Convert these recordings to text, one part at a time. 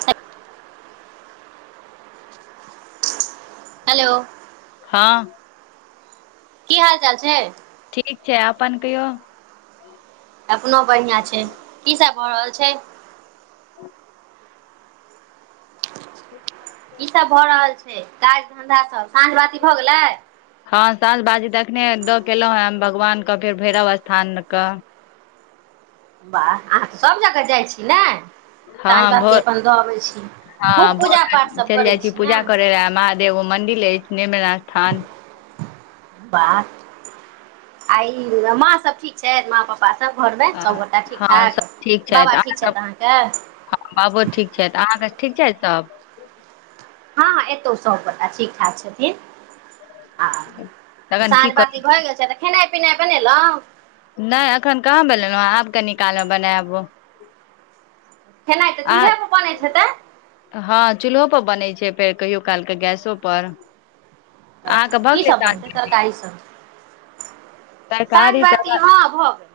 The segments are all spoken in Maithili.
छ [inaudible] हेलो हँ की हाल चाल छै ठीक छै अपन कहियौ अपनो बढ़िआँ छै की सब भऽ रहल छै ह ई सब भए रहल छै काज धंधा सभ साँझ बाती भए गेलै हँ साँझ बाती तखने दऽ केलहु हें भगवान के फेर भैरव स्थान क वाह अहाँ तऽ सभ जगह जाइ छी ने साँझ हँ बाती भोर अपन दऽ अबै छी हँ खूब भोर पूजा पाठ केँ सब चलि करै जाइ छी ने पूजा करे लए ऐगो मन्दिर अछि निर्मास्थान बस आइ सब ठ [inaudible] छथि माँ पापा सभ घरमे सभगोटा ठीक हँ सब ठाक ठीक बाबा अहाँ ठीक छथि सब अहाँकेँ हँ बाबू ठीक छथि अहाँके ठीक छथि सभ हँ हँ एतौ सब गटा ठीक ठाक छथिन आ तखन सझ की कर ब भए गेल छै तऽ खेनाइ पिनाइ बनेलहुँ नहि अखन कहाँ ब लेलहुँँ आब कऽ निकालहु बना आबू खैना तऽ चूल्हे प बन छै तऽ हँ चूल्हो पर बनै छै फेर कहियो काल के गैसो पर अच्छा अहाँके भऽ की गेले सब बनतै तरकारी सब साँझ बात हँ भऽ गेल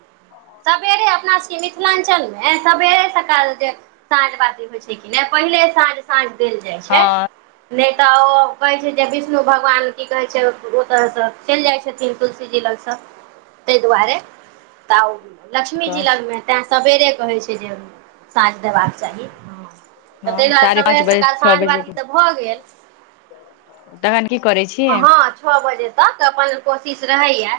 सबेरे अपना सभके मिथिलांचल में सबेरे सकाल जे साँझ बाती होइ छै कि नहि पहिले साँझ साँझ देल जाइ छै हँ नहि तऽ ओ कहैत छै जे विष्णु भगवान की कहै छै ओतऽसँ चलि जाइत छथिन तुलसी जी लगसँ ताहि दुआरे तऽ लक्ष्मी जी लगमे तैं सबेरे कहै छै जे साँझ देबाक चाही ह तऽ हँ ताहि दुआरे साढ़े पाँच सबेर बजे सकाल छओ साँझ बजे बाती तऽ भऽ गेल तखन की करै छी हँ छओ बजे तक अपन कोशिश रहैया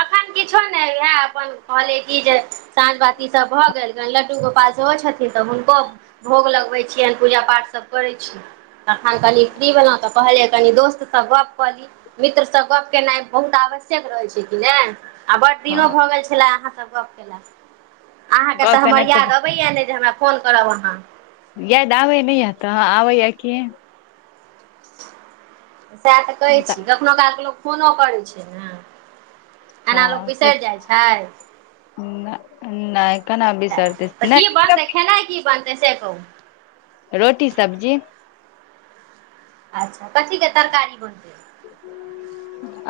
अखन किछो नहि इहै अपन कहइले की जे साँझ बाती सब भए गेल गन लड्डू गोपाल सेहो छथि तऽ हुनको भोग लगबैत छियैन पूजा पाठ सभ करै छी तखन कनि की भेलहु तऽ कहलिये कनि दोस्तसँ गप्प कऽ ली मित्रसँ गप्प केनाइ बहुत आवश्यक रहैत छै कि नहि आ बड्ड हँ दिनो भऽ गेल छला अहाँ सँ गप्प केला अहाँके गप तऽ केनाइ हपर याद अबैए नहि जे हमरा फोन करब अहाँ याद आबै न य तऽ आबे य कि सेह तऽ कहै छी कखनो कालके लोक फोनो करै छै नाऽ एना लोग हँ से बिसरि जाइ छै नहि केना बिसरतै तऽ की नहि बनतै खेनाइ की बनतै से कहू रोटी सब्जी अच्छा कथीके तरकारी बोनतै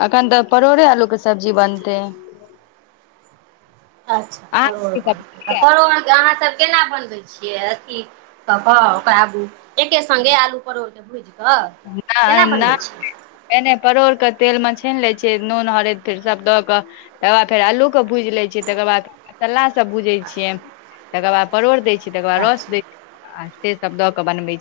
एखन तऽ परोड़े आलू के सब्जी बनतै [inaudible] अच्छा परोर अहाँके की बनतै सब्जी यै? परोर अहाँसभ केना बनबै छियै अथी कऽ कऽ ओकरा एके संगे आलू परोर के भुजि कऽ केना बनबै छियै नइ - नइ परोड़ कऽ तेल मऽ छान लै छियै नून हरैद फेर सब दऽ कऽ तकर बाद फेर अल्लूकेँ भूजि लैत छियै तकर बाद मसालासभ भूजै छियै तकर बाद परोड़ देय छियै तकर बाद रस अच्छा देय आ से सब द के बनवे छिये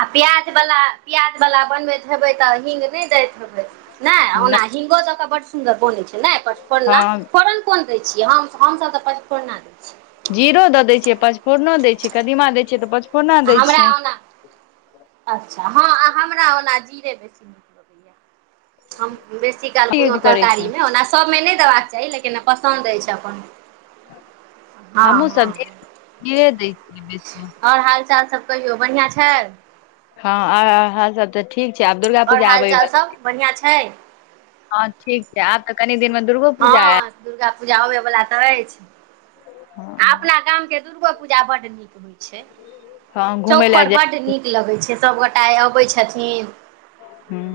आ प्याजवला प्याजवला बनबैत हेबै तऽ हींग नहि दैत हेबै नहि ओना हिंगो द क बड सुन्दर बनै छै नय पचफोरना हँ फोरन कोन दै छियै हम हमसभ तऽ पंचपोरना दै छियै जीरो दऽ दै छियै पचफोरनो दैत छियै कदीमा दैत छियै तऽ पचफोरना आ दै हमरा छियै ओना अच्छा हँ हमरा ओना जीरे बेसी नीक लगै या हम बेसी काल यूज कोनो करै छै तरकारीमे ओना सभमे नहि देबाक चाही लेकिन पसन्द अछि अपन हँ हमहु हँ सब्जी खीरे दै छियै बेसी आओर हाल चाल सब कहियौ बढ़िआँ छै हँ हँ आओर हाल सब तऽ ठीक छै आब दुर्गा आओर पूजा हाल आबै चाल सब बढ़िआँ छै हँ ठीक छै आब तऽ कनि दिन मे दुर्गो पूजा आयत हँ दुर्गा पूजा अबयवला तऽ अछि आ अपना गाम के दुर्गो पूजा बड नीक होइ छै हँ घुमय चौक लए पर जाय बड्ड नीक लगै छै सभगोटा अबै छथिन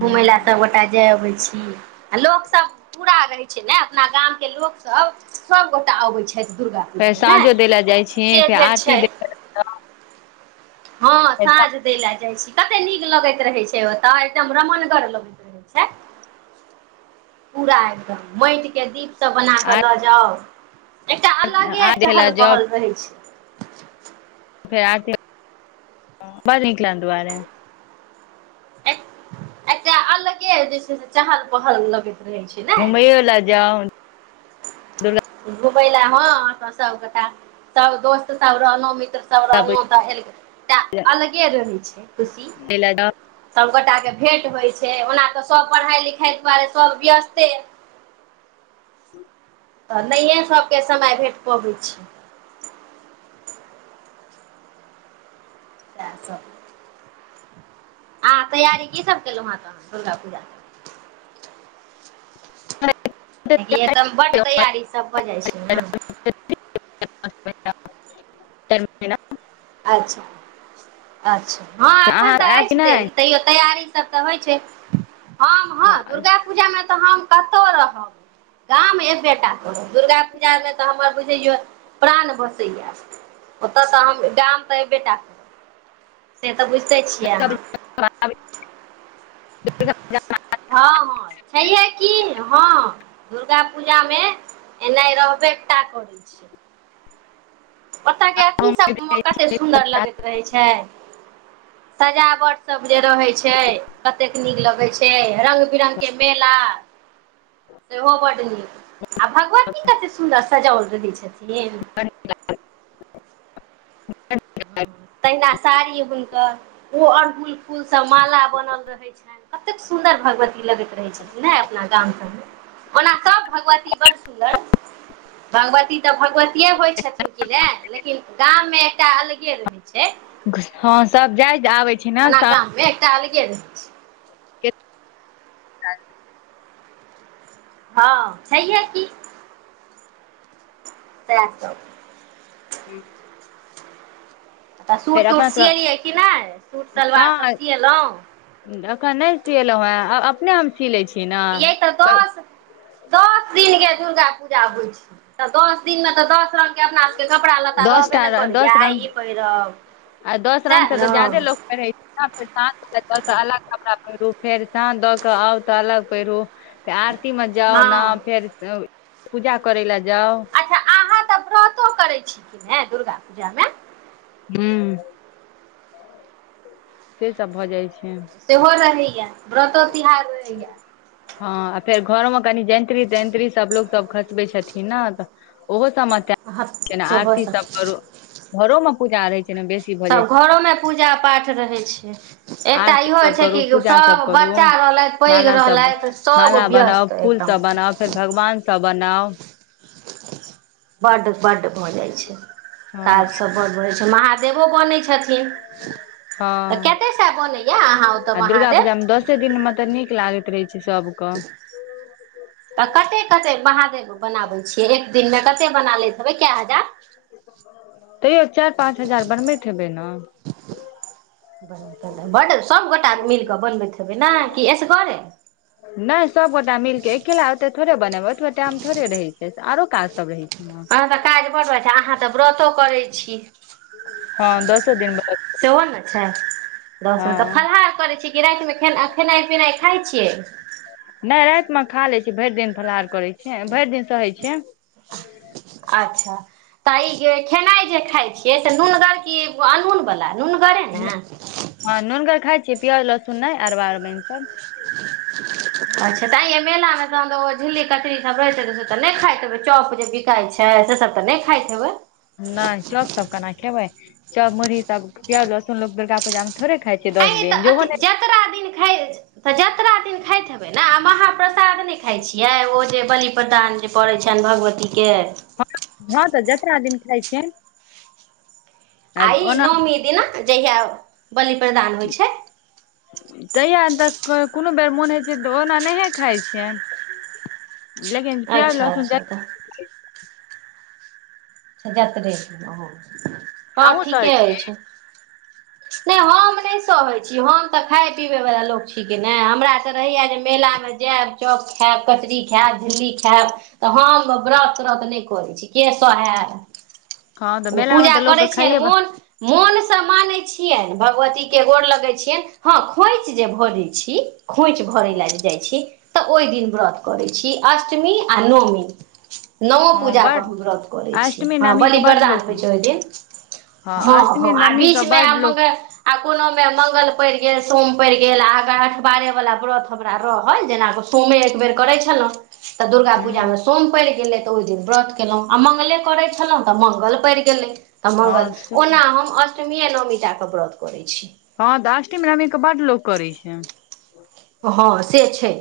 घूमय लए सभगोटा जाय अबै छी आ लोक सब पूरा रहै छै ने अपना गामके लोकसभ सभगोटाे अबैत छैथ दुर्गा फेर पूजामे ने साँझो दै ले जाइ छी से फेर धरि छै आरती दे हँ साँझ दै लऽ जाइ छी कते नीक लगैत रहै छै ओतऽ एकदम रमनगर लगैत रहै छै पूरा एकदम माटिके दीपसभ बना कऽ लऽ जाउ एकटा अलगे आरती लए चहल जाउ पहल रहै छै फेर आरती हो [unintelligible] दुआरे एकटा अलगे जे छै से चहल पहल लगैत रहे छै ने घुपइयो लऽ जाउ दुर्गा घुमैय लऽ हँ अपन सब गोटा सब दोस्त सब रहलहु मित्र सब सब रहलहुँ तऽ एकटा अलगे रहै छै खुशी पूजा लए सभगोटाके भेंट होइ छै ओना तऽ सभ पढ़ाइ लिखाइ दुआरे सभ व्यस्ते तऽ नहिए सभके समय भेट पबै छै तैय सब आ तैयारी की सभ केलहुँ हेँ तहन दुर्गा पूजा केँ कियाकी एकदम बड तैयारी सब भऽ जाइ छै न [unintelligible] अच्छा अच्छा हँ एखन अहाँ तऽ आयब कि अछि नहि देरी तैयो तैयारी सब तऽ होइ छै हम हँ दुर्गाापूजामे तऽ हम कतऽ रहब गाम एकबेटा करब दुर्गा पूजामे तऽ हमर बुझै प्राण बसैए ओतऽ तऽ हम गाम तऽ एबेटा से तऽ बुझिते छियै अहाँ [unintelligible] हँ हँ छैहे की हँ दुर्गा पूजामे एना रहबे एकटा करै छिय ओत के अथी सब कते सुन्दर लगैत रहै छै सजावट सब जे रहै छै ततेक नीक लगै छै रंगग बिरंग के मेला [inaudible] ओहो बड़ नीक आ भगवती कतेक सुन्दर सजाओल रहैत छथिन ह ह तहिना साड़ी हुनकर ओ अड़हुल फूल सब माला बनल रहे छनि कतेक सुन्दर भगवती लगैत रहैत छथिन ने अपना गाम सभमे ओना सभ भगवती बड्ड सुन्दर भगवती तऽ भगवतए होइत छथिन कि नहि लेकिन गाममे एकटा अलगे रहैत छै छै हँ सब जाइ आबै छै ने सब कल गेलल [unintelligible] हँ छैह कि त सब ह तऽ फेर सूट तूट अपना सब सिएलियै कि नहि सूट सलवार कहाँ सब सिएलहुँ एखन नहि सिलहुँ हेँ आ अपने हम सी लै छी ने यै तऽ दस दस दिन के दुर्गा पूजा होइ छै तऽ दस दिन में तऽ दस रंग के अपना कपड़ा लत्ता दस रहबे टा ने करिय दस रंग आइे पहिरब आ दस रंग सएह से तऽ ज्यादे ने लोक पहिर छै फेर साँझ द के अलग कपड़ा पहिरु फेर साँझ द के आउ तऽ अलग पहिरू ते आरती मे जाउ ने हँ फेर पूजा करै लए जाउ अच्छा अहाँ तऽ व्रतो करै छी दुर्गा पूजामे ह से सब भऽ जाइ छै सेहो रहैया व्रतो तिहार रहैया हँ फेर घरो मे कनि जंत्र्री तैंत्र्री सब लोग सब खसबै छथिन ने तऽ ओहो सबमे हँ [unintelligible] सेहो आरती सब करू घरो मे पूजा रहै छै ने बेसी भऽ जाइ तब छै घरोमे पूजा पाठ रहै छै एकटा आरती इहो होइ सब छै करू कि पूजा सब सभ करू बच्चा रहलथि पैघ माला सब रहलथि सभ माला बनाउ व्यस्त फूल एकदम सब बनाउ फेर भगवान सब बनाउ बड्ड बड्ड भऽ जाइत छै हँ काजसभ बड्ड भऽ जाइत छै महादेवो बनैत छथिन हँ कते साय बनैया अहाँ ओतय महादेव दिन मे तऽ नीक लागैत रहै छै सबके तऽ कते कते महादेव बनाबैत छियै एक दिनमे कते बना लैत हेबै कए हजार तैयो चारि पाँच हजार बनबैत हेबै ने बड्ड सभगोटा मिल कऽ बनबैत हेबै ने कि एसगरे नहि सब गोटा मिलके एकला होतऽ टाइम थोरबै रहै छै आरो काज सब रहै छै ने अहाँ क तऽ काज बड़ छै अहाँ तऽ व्रतो करै छी हँ दशो दिन ब सेहो ने छै दस में तऽ फलाहार करै छी किरााति में खेना खेनाइ पिनाइ खाइ छियै नहि राति में खा लैत छीै भरि दिन फलाहार करैत छी भरि दिन सहैत छ अच्छा तऽ इ जे खेनाइ जे खाइ छियै से नूनगर की अनहुन वला नून गे नहि, ने हँ नूननकगर खाय छीियै प्याज लहसुन नहि अरबारमन सब अच्छा तऽ आ मेलामे तह झिल्ली कचरी सब रहै छैै त से तऽ नहि खाइतबै चॉप जेिक खाइ छै से सब तऽ नय खाइत हेए नहि चौक सब केना खेबै चौक मुुरही सब प्याज लहसुन लोग दुर्गा पूजा में थोड़े खााय छै दस अ दिन तऽ अथी जोहो जतरा दिन ख जतरा दिन खाबै नइ हम अहाँ प्रसाद नहि खाइ छियै ओ जे बलिपदान जे पड़ैत छनि भगवतीके हँ हँ तऽ जतरा दिन खाइ छै ई नौमी दिना जहिया बलि प्रदान होइ छै तहिया तऽ कोनो बेर मोन होइत छै तऽ ओना नहि खाइ छै अच्छा लहसुन अच्छा तऽ जते हं हँ अहूँ सहै ठीके छी अछि नहि हम नहि सहैत छी हम तऽ खाय पिबैवला लोक छिकै नहि हमरा तऽ रहैया जे मेला में जाएब चौक खाएब कचरी खायब दिल्ली खैब तऽ हम व्रत त्रत नहि करै छी केसो हे है हँ तऽ मेला मे पूजा तऽ करै लोकके छियनि खाइये मोन मोन से माने छियनि भगवती के गोर लगे छियनि हँ खोंछ जे भऽजय छी खोंछ त ओहि व छी नओ हँ पूजा के बड हम व्रत करै छी अष्टमी हँ नवमी बलि के बड वदान लोक होइ छै ओहि दिन हँ हँ अष्टमी आ नवमी के बीच में बड लोक आ कोनो में मंगल पड़ गेल सोम पड़ गेल आग अठबारे वला व्रत हमरा रहल जेना तुम एक बेेर करै छलहुँ तऽ दुर्गा पूजा हूँ में सोम पड़ि गेलै तऽ ओहि दिन व्रत केलहुँ आ मङंगले करैत छलहुँ तऽ मंगल पैर गेलै तऽ मंगल हँ से ओना हम अष्टमीए न ओमीटाके व्रत करै छी हँ तऽ आष्टमी में क बट लोक करी छै हँ से छै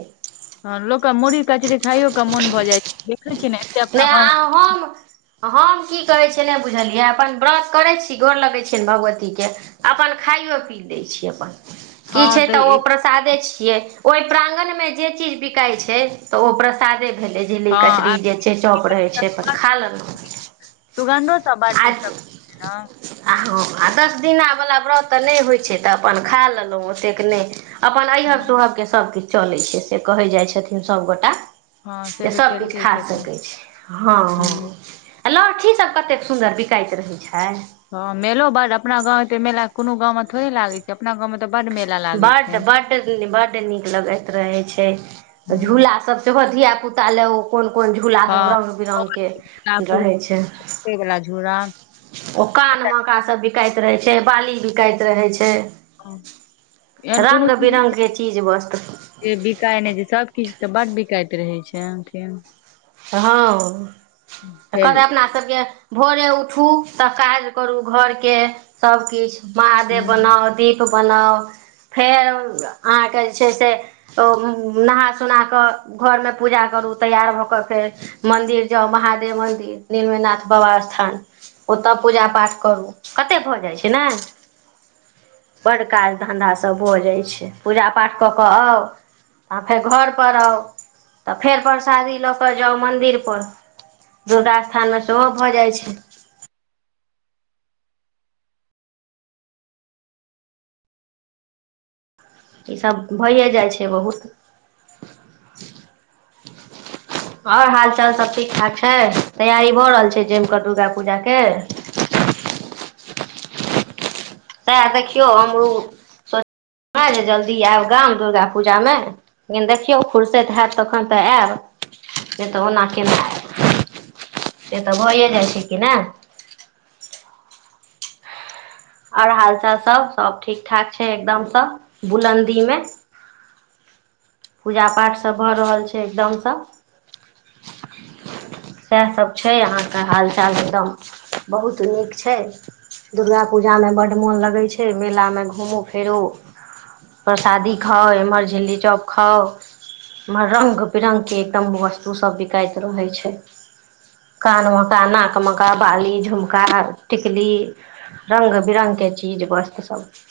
ह लोक के मुरहि कचरी खाइयो कऽ मोन भऽ जाइ छै देखै छी ने एते अपना हम्म हम की कहैत छियै नहि बुझलियै अपन व्रत करै छी गोर लगैत छियनि भगवतीके अपन खाइयो पी दै छी अपन की हँ छै तऽ ओ प् एक- प्रसादे छियै ओहि प्रांगण में जे चीज बिकाय छै तऽ ओ प्रसादे झिली हँ आ कचरी जे जे छोप रहै छै सुगन्ध- खा लेना सुगन्धो सब बड आ नीक सब हँ आ हँ आ दस दिनावला व्रत तऽ नहि होइत छै तऽ अपन खा लेलहुँ ओतेक नह अपन अऐहब हँ सोहबके सभकछु चलै छै से कहै जाइत छथिन सभगोट हँ से तऽ चलितै छैथि हँ आ लहठी सभ कतेक सुन्दर बिकाइत रहैत छै हँं मेलो बड अपना गावं मेला कोनो गां थोड़े लागे छै अपना गावंऽ बड मेला लागै बड छै बड बड नीक लगैत रहे छै हूँ झूला स सेहो धियापुता ल कोन कोन झूला सभ हँ रंग बिरंग के रहै छै वला झूरा ओ कानमेका सभ बिकाइत रहै छै बाली बिकाइत रहै छ एहन कोनो ची के चीज वस्तु बिकाय नहि छै सब किछ तऽ बड बिकाइत रहै छै अहा क तऽ हँ तऽ फेर कहतै अपना सबक भोरे उठु तऽ काज करु घर के सब किछ महादेव हूँ बनाउ दी बनाउ फेर अहाँके जे छै स ओ नहा सुना कऽ घरमे पूजा करू तैयार भऽ क फेर मंन्दिर जाउ महादेव मन्दिर नीलमनाथ बाबा स्था ओतय पूजा पाठ करू कतेक भऽ जाइत छै न बड् काज धन्धासँ भऽ जाइ छै पूजा पाठ कऽ कऽ आ आ फेर घरप आउ तऽ फेर परसादी ल तऽ जाउ मन्दिर पर दुर्गा स्थान में सेहो भऽ जाइ छै ईसभ भइए जाइ छै बहुत ओर हाल चाल सब ठीक ठाक छै तैयारी भऽ रहल छै जैम कऽ दुर्गा पूजा क सएह देखियौ हमरो सोच हँ जे जल्दी आयब गाम दुर्गा पूजा में लेकिन देखियौ फुरसैत हैत तखन तऽ आयब नहि तऽ ओना केन से तऽ भइए जाइ छै कि नहि आओर हालचाल सब सब ठीक ठाक छै एकदम सब बुलन्दी में पूजा पाठ सभ भऽ रहल छै एकदमस सएहसभ छै अहाँके हालचाल एकदम बहुत नीक छ दुर्गा पूजामे बड्ड मोन लगै छै मेलामे घूमू फिर प्रसादी खाउ एम्हर झिल्ली चॉप खा रङ्ग बिरङ्गके एकदम वस्तुसभ बिकाइत रहै छ कान मका नाक मका बाली झुमका टिकल रङ्ंग बिरङंगगके चीज वस्त्र सब